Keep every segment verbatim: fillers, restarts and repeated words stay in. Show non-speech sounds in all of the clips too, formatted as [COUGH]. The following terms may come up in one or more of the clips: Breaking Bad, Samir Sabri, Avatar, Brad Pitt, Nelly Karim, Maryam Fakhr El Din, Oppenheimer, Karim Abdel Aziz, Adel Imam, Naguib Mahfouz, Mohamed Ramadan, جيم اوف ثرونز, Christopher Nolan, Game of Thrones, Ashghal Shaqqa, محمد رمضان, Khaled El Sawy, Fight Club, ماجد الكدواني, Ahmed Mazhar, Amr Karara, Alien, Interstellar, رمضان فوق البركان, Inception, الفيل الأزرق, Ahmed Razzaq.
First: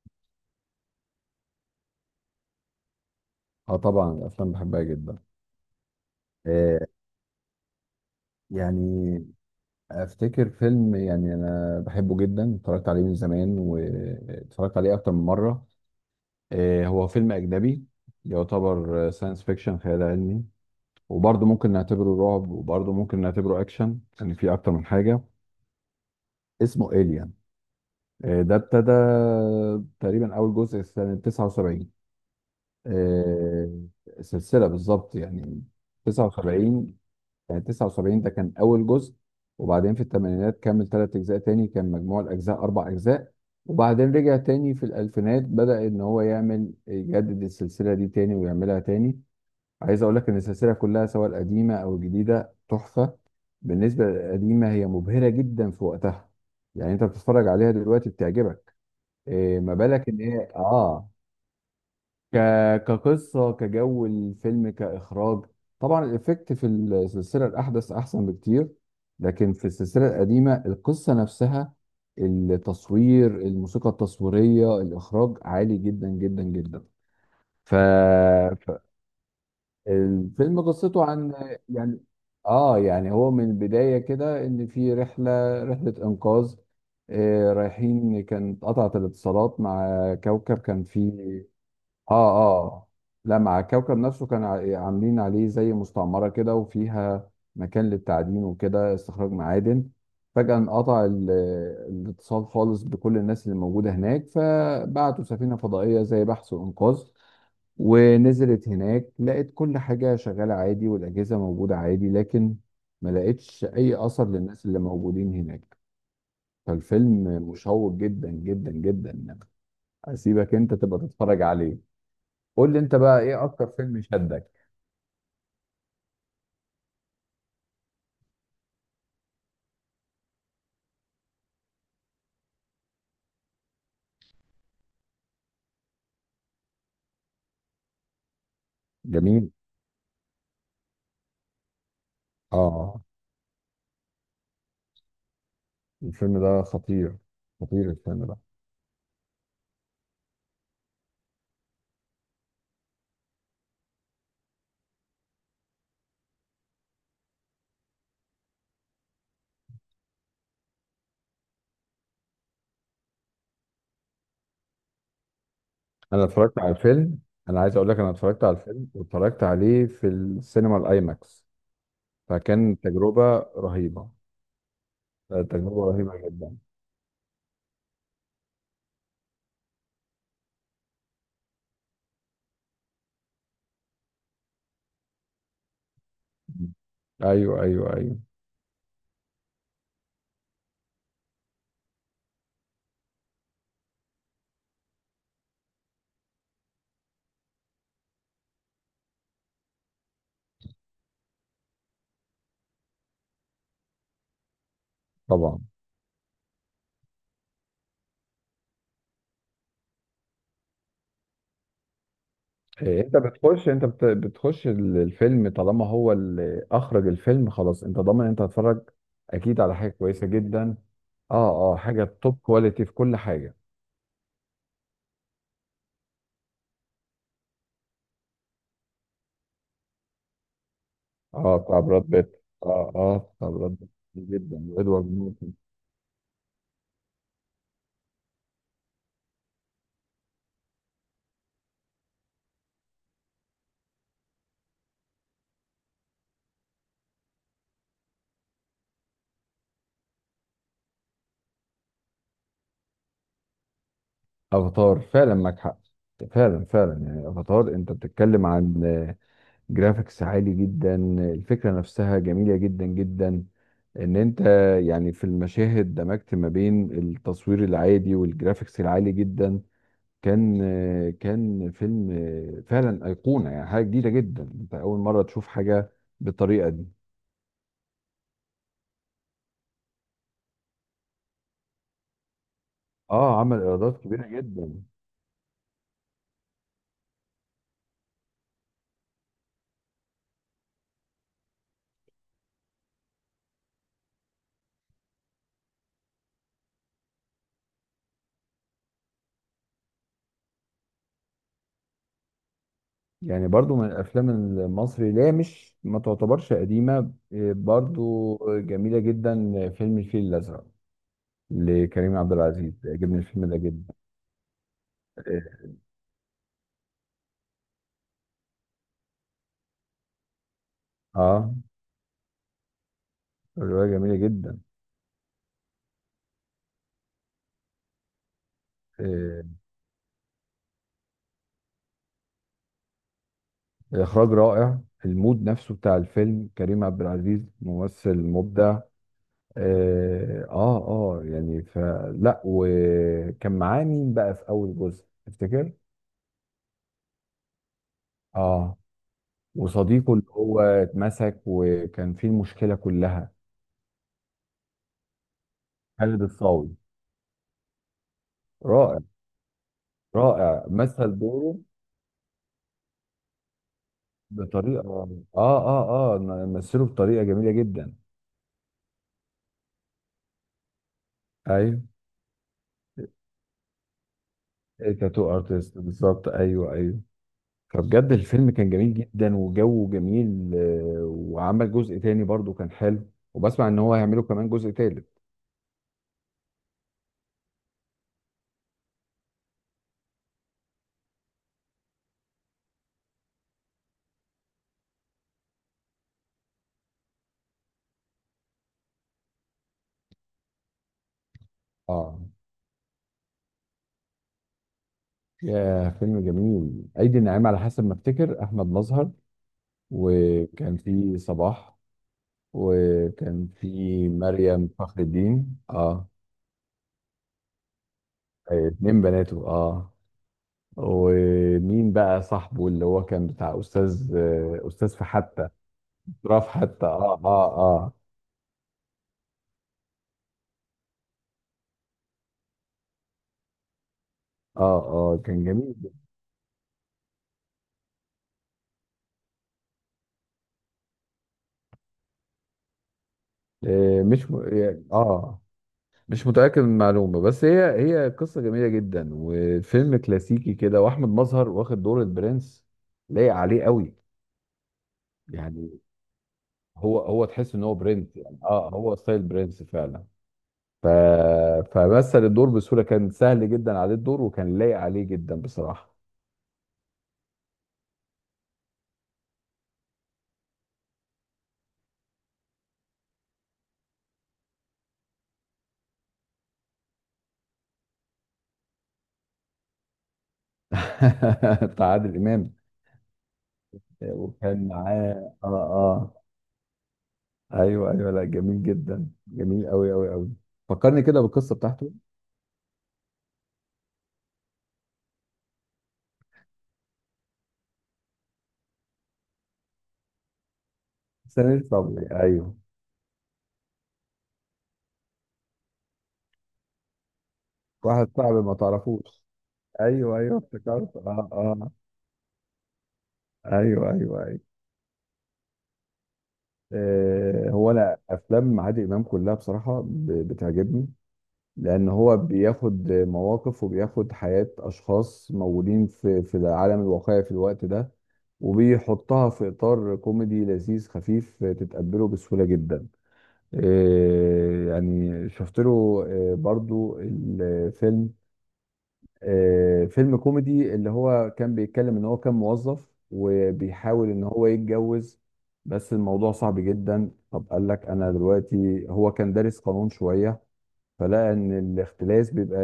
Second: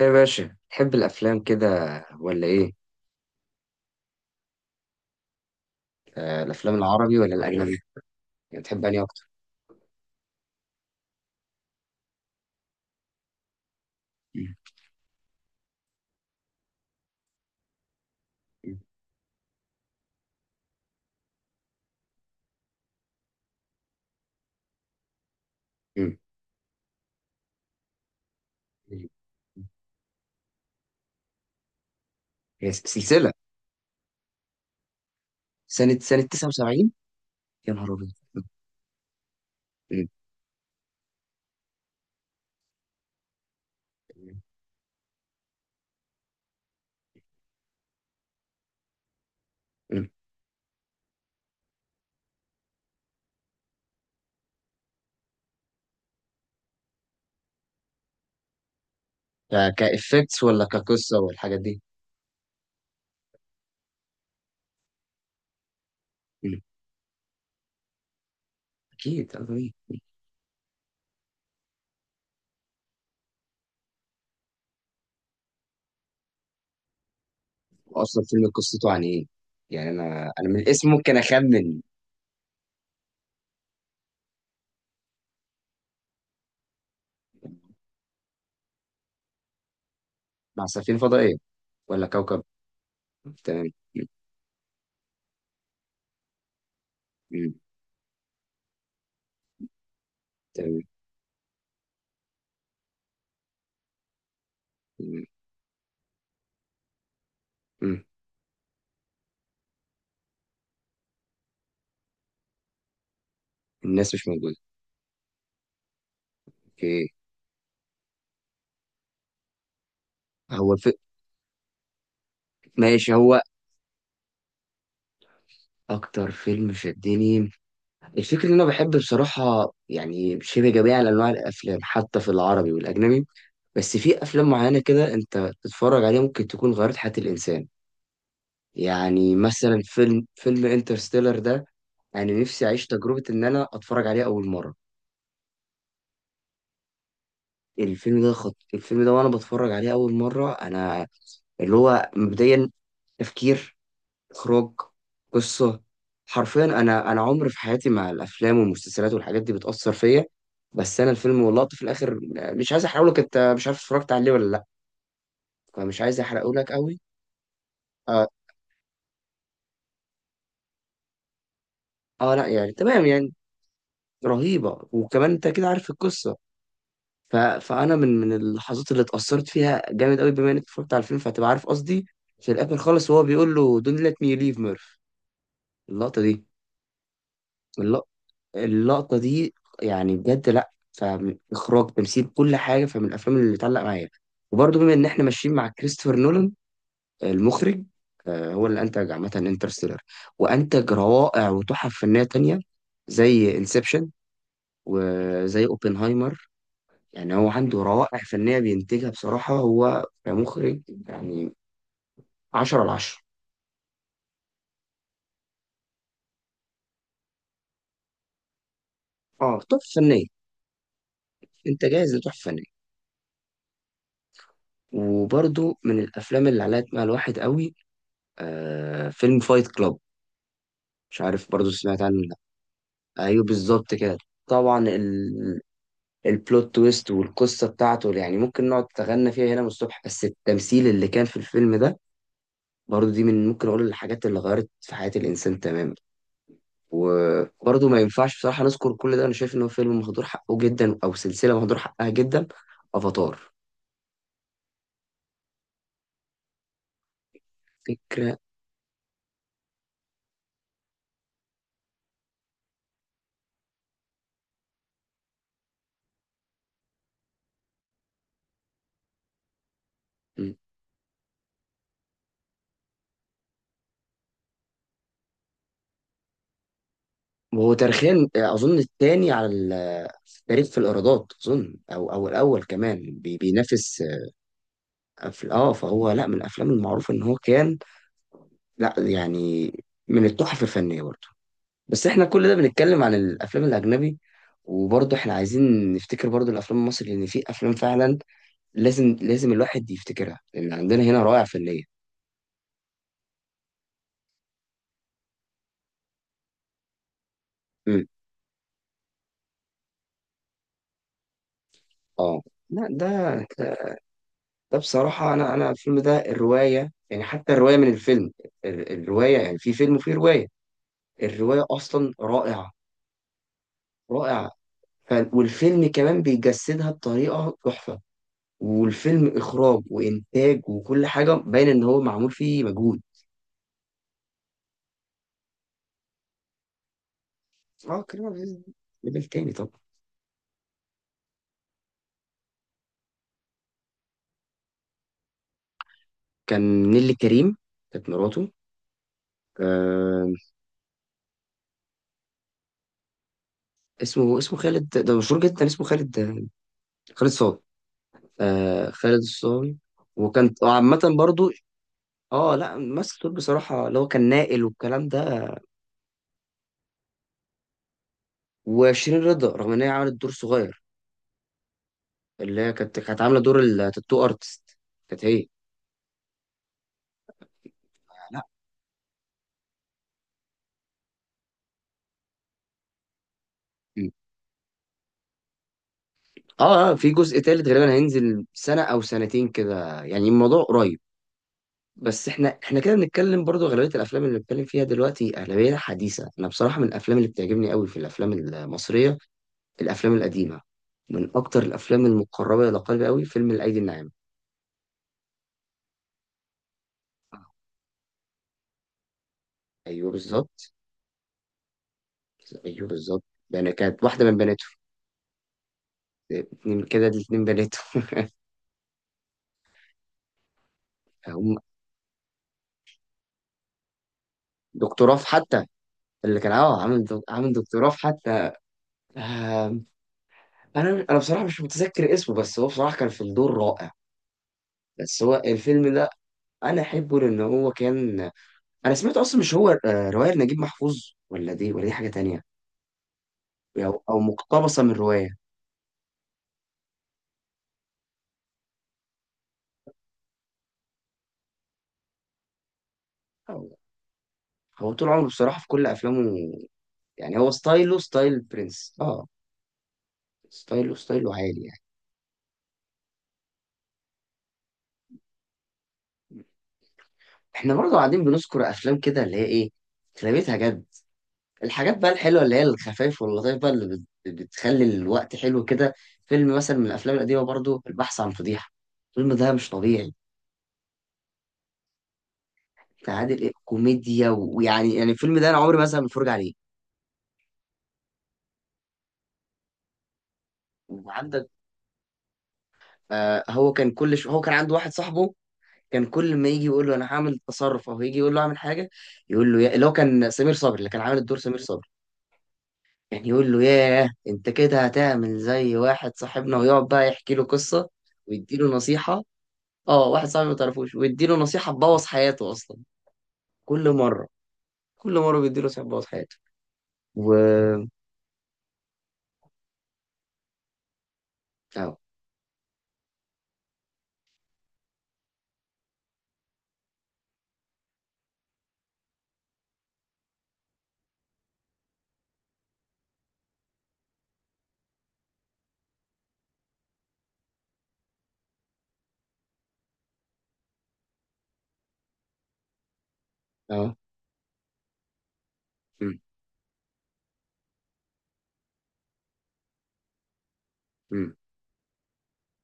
ايه يا باشا تحب الافلام كده ولا ايه؟ اه، طبعا الافلام بحبها جدا. آه، الافلام آه العربي ولا الاجنبي؟ يعني بتحب انهي يعني اكتر؟ افتكر فيلم، يعني انا بحبه جدا، اتفرجت عليه من زمان مم. واتفرجت عليه اكتر من مره. آه، هو فيلم اجنبي، يعتبر ساينس فيكشن، خيال علمي، وبرضه ممكن نعتبره رعب، وبرضه ممكن نعتبره اكشن، يعني في اكتر من حاجه. مم. اسمه إيليان. آه، ده ابتدى مم. تقريبا اول جزء سنه تسعة وسبعين. هي س- سلسله. آه، سلسله بالظبط يعني. سنه سنه تسعه وسبعين. تسعة وسبعين. يعني يا نهار ابيض. تسعة وسبعين ده كان أول جزء. وبعدين في مم. الثمانينات كمل ثلاث أجزاء تاني، كان مجموع الأجزاء أربع أجزاء. وبعدين رجع تاني في الألفينات، بدأ إن هو يعمل يجدد السلسلة دي تاني ويعملها تاني. عايز مم. أقول لك إن السلسلة كلها، سواء القديمة أو الجديدة، تحفة. بالنسبة للقديمة، هي مبهرة جدا في وقتها، يعني أنت بتتفرج عليها دلوقتي بتعجبك، إيه ما ك- بالك إن كافكتس هي؟ ولا آه كقصه والحاجات دي؟ ك... كقصة، كجو الفيلم، كإخراج. طبعا الإفكت مم. في السلسلة الأحدث أحسن بكتير، اكيد آه، لكن في طبيعي. السلسلة القديمة القصة نفسها، التصوير، الموسيقى التصويرية، الإخراج عالي جدا جدا جدا. ف... اصلا فيلم ف... قصته عن ايه؟ يعني انا انا من الفيلم الاسم قصته ممكن عن، اخمن. يعني آه يعني هو من البداية كده إن في رحلة رحلة إنقاذ. آه، رايحين، كانت قطعت الاتصالات مع كوكب مع كان سفينه فيه. فضائيه ولا اه، كوكب؟ اه، لا، مع تمام. الكوكب مم. نفسه، كان ع- يعني عاملين عليه زي مستعمرة كده، وفيها مم. مكان للتعدين وكده، استخراج معادن. فجأة تمام انقطع ال- الاتصال خالص بكل الناس اللي موجودة هناك، مم. فبعتوا سفينة فضائية زي بحث وإنقاذ. مم. ونزلت هناك، لقت كل حاجة شغالة عادي، والأجهزة موجودة عادي، لكن ما لقتش أي الناس مش أثر موجوده. للناس اللي موجودين هناك. اوكي. فالفيلم مشوق جدا جدا جدا. أسيبك هو أنت الف... تبقى تتفرج عليه. قول لي انت ماشي. بقى هو ايه اكتر فيلم شدك. اكتر فيلم شدني، الفكرة ان انا بحب بصراحة، يعني شبه جميع انواع الافلام حتى في العربي والاجنبي. بس في افلام معينة كده انت تتفرج عليها ممكن تكون غيرت حياة الانسان. يعني جميل. مثلا فيلم فيلم انترستيلر ده، انا نفسي اعيش اه، تجربة ان انا اتفرج عليه اول مرة. الفيلم ده خطير، خطير الفيلم الفيلم ده ده. خط... الفيلم ده وانا بتفرج عليه اول مرة انا، اللي هو مبدئيا، تفكير، اخراج، قصه، حرفيا انا انا عمري في حياتي مع الافلام والمسلسلات والحاجات دي بتاثر فيا. بس انا الفيلم واللقطه في الاخر، مش عايز احرقه لك، انت مش عارف اتفرجت عليه ولا لا، فمش عايز انا احرقه اتفرجت على لك قوي. الفيلم، انا عايز اقول لك انا آه, اتفرجت على الفيلم واتفرجت عليه في السينما الايماكس، اه لا يعني فكان تمام يعني. تجربة رهيبة. رهيبه، وكمان آه، انت كده تجربة عارف رهيبة القصه. جدا. ف... فانا من من اللحظات اللي اتاثرت فيها جامد قوي، بما انك اتفرجت على الفيلم فهتبقى عارف قصدي، في الاخر خالص وهو بيقول له دون ليت مي ليف ميرف. اللقطه دي، ايوه، ايوه، اللقطه، ايوه. اللقطة دي، يعني بجد لأ. فإخراج، تمثيل، كل حاجة، فمن الأفلام اللي اتعلق معايا. وبرضه بما إن إحنا ماشيين مع كريستوفر نولان المخرج، آه، هو اللي أنتج عامة انترستيلر، وأنتج روائع وتحف فنية تانية زي انسبشن طبعا. وزي اوبنهايمر. يعني هو عنده روائع فنية بينتجها بصراحة هو كمخرج. يعني عشرة على إيه، انت عشرة. بتخش انت بت- بتخش ال- الفيلم طالما هو اللي اخرج الفيلم، خلاص انت ضامن، انت هتتفرج اه اكيد على تحف حاجة فنية. كويسة جدا. اه، اه، انت حاجة جاهز توب لتحف فنية. كواليتي في كل حاجة. وبرضه من الافلام اللي علقت مع الواحد قوي، آه، فيلم فايت كلاب. مش عارف اه، برضو بتاع سمعت براد عنه ولا لأ. بيت، اه، اه، ايوه بتاع براد بيت، بالظبط كده. جدا، طبعا وادوارد نورتون. ال... البلوت تويست والقصه بتاعته يعني ممكن نقعد نتغنى فيها هنا من الصبح. بس التمثيل اللي كان في الفيلم ده، برضو دي من ممكن اقول الحاجات اللي غيرت في حياه الانسان تماما. وبرضو ما ينفعش بصراحه نذكر كل ده، انا شايف ان هو فيلم مهدور حقه جدا، او سلسله مهدور حقها جدا. افاتار. افاتار، فعلا معاك حق، فعلا فعلا. يعني افاتار، انت فكره. بتتكلم عن، آه، جرافيكس عالي جدا، الفكره نفسها جميله جدا جدا، ان انت، يعني في المشاهد دمجت ما بين التصوير العادي والجرافيكس العالي جدا. م. كان، آه، كان فيلم، آه، فعلا ايقونه، يعني حاجه جديده جدا، انت اول مره تشوف حاجه بالطريقه دي. وهو تاريخيا اظن الثاني على ال- في التاريخ في الايرادات، اظن او او الاول كمان بي- اه، عمل ايرادات بينافس. كبيره جدا. أفل... اه فهو لا، من الافلام المعروفه ان هو كان، لا يعني، من التحف الفنيه برضه. بس احنا كل ده بنتكلم عن الافلام الاجنبي، وبرضه احنا عايزين نفتكر برضه الافلام المصري، لان في افلام فعلا لازم لازم الواحد يفتكرها، لان عندنا هنا روائع فنيه. يعني برضو من الافلام المصري اللي هي مش ما تعتبرش قديمه، إيه، امم. برضو جميله جدا، فيلم الفيل الازرق لكريم عبد اه العزيز، لا عجبني الفيلم ده، ده جدا. ده بصراحه، انا إيه. انا الفيلم ده الروايه، يعني حتى الروايه من الفيلم، ال- الروايه، يعني في فيلم وفي روايه، اه. الروايه اصلا رائعه، الروايه جميله رائعه. جدا. ف... والفيلم كمان بيجسدها بطريقه تحفه، والفيلم إيه. اخراج وانتاج وكل حاجه باين ان هو معمول فيه مجهود. اخراج رائع، المود نفسه بتاع الفيلم، كريم عبد العزيز اه، ممثل كريم عبد العزيز مبدع. ليفل تاني طبعا. اه، اه، آه، يعني فلا. وكان معاه مين بقى في اول جزء تفتكر؟ كان نيلي كريم، كانت مراته. اه. وصديقه اللي آه، هو اتمسك وكان فيه المشكله كلها. اسمه اسمه خالد، ده مشهور جدا اسمه خالد. خالد الصاوي. خالد صاوي، آه رائع. خالد الصاوي. وكانت رائع عامه مثل برضو. دوره. اه لا، ممثل دور بصراحه، اللي هو كان نائل بطريقه، والكلام اه، ده. اه، اه، مثله بطريقه جميله جدا. وشيرين رضا رغم ان هي عملت دور صغير، ايوه. اللي هي كانت كانت عامله دور التاتو ارتست. كانت تاتو هي. ارتست، بالظبط، ايوه، ايوه. فبجد لا، الفيلم كان جميل جدا، وجوه جميل، آه، وعمل جزء تاني برضو كان حلو، وبسمع ان هو هيعملوا كمان جزء تالت. اه آه، في جزء تالت غالبا هينزل سنة او سنتين كده، يعني الموضوع قريب. بس احنا احنا كده بنتكلم برضو اغلبية الافلام اللي بنتكلم فيها دلوقتي اغلبية حديثة. انا بصراحة من الافلام اللي بتعجبني قوي في الافلام المصرية، الافلام القديمة. من اكتر الافلام اه. المقربة الى قلبي قوي فيلم الايدي الناعمة. يا فيلم جميل، ايدي الناعمة، على حسب ما افتكر احمد مظهر. ايوه بالظبط. وكان في صباح، ايوه بالظبط. وكان ده انا كانت في واحدة من بناته، مريم فخر الدين. اه. اتنين كده، دي اتنين بناته. [LAUGHS] آه، اتنين بناته، اه. هم، ومين بقى صاحبه اللي هو كان بتاع استاذ، استاذ في دكتور رف حتى؟ حتى، اللي راف كان اه حتى، عامل اه، دك- عامل اه، دكتور اه، رف حتى. انا انا بصراحه مش متذكر اسمه، بس هو بصراحه كان في الدور رائع. اه، اه، بس هو كان جميل. الفيلم ده انا احبه لان هو كان، انا سمعت اصلا مش هو آه، روايه نجيب محفوظ، ولا دي، ولا دي حاجه تانية، او آه أو مش م... مقتبسه يعني، من روايه. اه، مش متاكد من المعلومه، بس هي، هي قصه جميله جدا، وفيلم كلاسيكي كده، واحمد مظهر واخد دور البرنس، لايق عليه أو قوي. هو طول عمره بصراحه في يعني كل افلامه، هو هو يعني هو تحس ان هو ستايله برنس، يعني ستايل اه هو برنس، ستايل اه، برنس فعلا. ف... ستايله ستايله عالي يعني. فمثل الدور بسهوله، كان سهل جدا عليه الدور، وكان لايق عليه جدا بصراحه. احنا برضه قاعدين بنذكر افلام كده اللي هي ايه، اغلبيتها جد، الحاجات بقى الحلوه اللي هي الخفايف واللطايف بقى اللي بت- بتخلي الوقت حلو كده. فيلم مثلا من الافلام القديمه برضو، البحث عن فضيحه. الفيلم ده مش طبيعي. [LAUGHS] بتاع عادل امام. بتاع عادل امام كوميديا، وكان ويعني يعني معاه، الفيلم اه، ده انا عمري مثلا ما اه، اتفرج عليه. ايوه ايوه، لا جميل جدا، جميل قوي قوي قوي. فكرني كده وعندك، بالقصه بتاعته. آه هو كان كل ش... هو كان عنده واحد صاحبه، كان كل ما يجي يقول له انا هعمل تصرف او يجي يقول له اعمل حاجه، يقول له يا... اللي هو كان سمير صبري، اللي كان عامل الدور سمير سمير صبري، صبري، ايوه. كان يقول له ياه انت كده هتعمل زي واحد صاحبنا، ويقعد بقى يحكي له قصه واحد صعب ما ويديله نصيحه. تعرفوش. اه ايوه واحد ايوه صاحبي ما تعرفوش افتكرت، اه، ويديله اه. نصيحة تبوظ حياته أصلا. كل ايوه، ايوه، مرة، ايوه. كل مرة بيديله نصيحة تبوظ حياته. و، آه، هو انا افلام عادل امام كلها بصراحه ب- بتعجبني، لان اه هو بياخد مواقف وبياخد حياة اشخاص موجودين في في العالم الواقعي في الوقت ده، وبيحطها في اطار كوميدي لذيذ خفيف، تتقبله بسهولة جدا. إيه، يعني شفت له، إيه، برضو الفيلم، إيه، فيلم كوميدي اللي هو كان بيتكلم ان هو كان موظف اه. وبيحاول ان هو يتجوز، بس أمم، الموضوع صعب جدا. طب قال لك انا دلوقتي، هو كان دارس قانون شوية، فلا أمم، ان الاختلاس بيبقى،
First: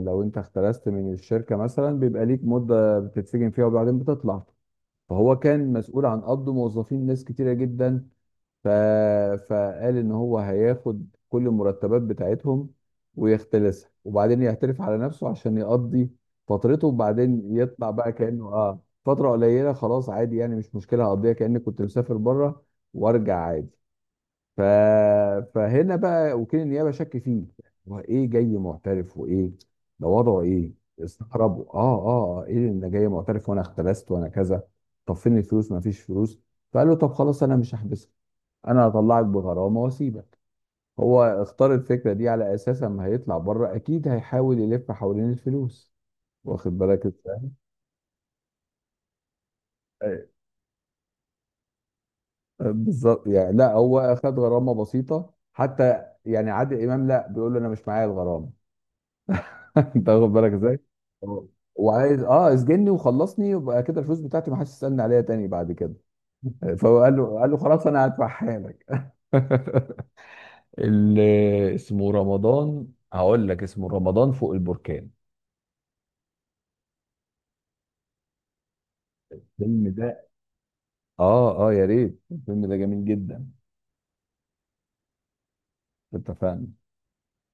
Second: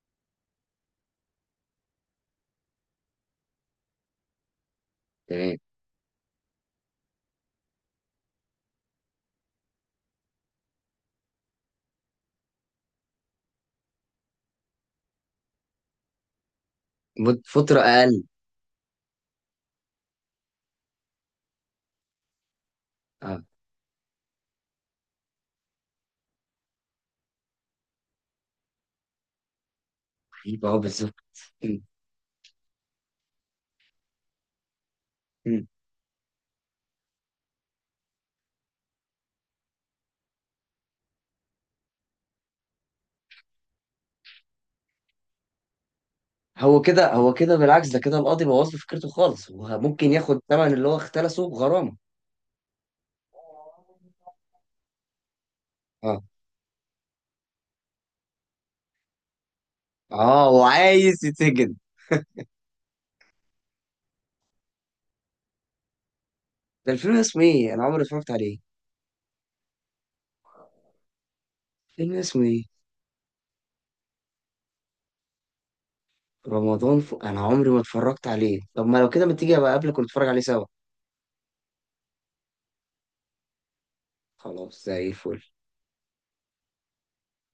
لو انت اختلست من الشركه مثلا بيبقى ليك مده بتتسجن فيها، وبعدين بتطلع. فهو تمام. كان مسؤول عن قبض موظفين، ناس كتيره جدا. ف... فقال ان هو هياخد كل المرتبات بتاعتهم ويختلسها، وبعدين يعترف على نفسه عشان يقضي فترته، مد- وبعدين فترة يطلع بقى أقل. كانه، اه، فتره قليله خلاص عادي، يعني مش مشكله، هقضيها كاني كنت مسافر بره وارجع اه. عادي. ف... فهنا بقى وكيل النيابه شك فيه، هو ايه جاي معترف، وايه ده وضعه يبقى ايه؟ هو بالظبط. استغربوا، اه، أمم، اه، آه، ايه اللي جاي معترف وانا اختلست وانا كذا؟ طب فين أمم. الفلوس؟ ما فيش فلوس. فقال له طب خلاص انا مش هحبسك، انا هطلعك بغرامه واسيبك. هو اختار الفكره دي على اساس اما هيطلع بره اكيد هيحاول يلف حوالين الفلوس، واخد هو بالك كده، هو ازاي. كده بالعكس، ده كده القاضي بوظ له فكرته خالص، هو ممكن أي- ياخد الثمن اللي هو اختلسه بغرامة. بالظبط يعني. لا، هو اخد غرامه بسيطه حتى، اه يعني عادل امام لا، بيقول له انا مش معايا الغرامه. [LAUGHS] انت واخد اه. بالك ازاي. وعايز اه، يتسجن. وعايز، اه، اسجني وخلصني، يبقى كده الفلوس بتاعتي ما حدش يسالني عليها تاني بعد كده. ده فهو الفيلم قال له اسمه قال له ايه؟ أنا خلاص عمري ما انا اتفرجت عليه. هدفعها لك. [LAUGHS] اللي اسمه الفيلم اسمه ايه؟ رمضان، هقول لك اسمه رمضان فوق البركان. رمضان ف... أنا عمري ما اتفرجت عليه، طب ما لو كده ما تيجي أبقى الفيلم أقابلك ونتفرج ده، عليه سوا. اه، اه، يا ريت، الفيلم ده جميل جدا. خلاص زي الفل. اتفقنا.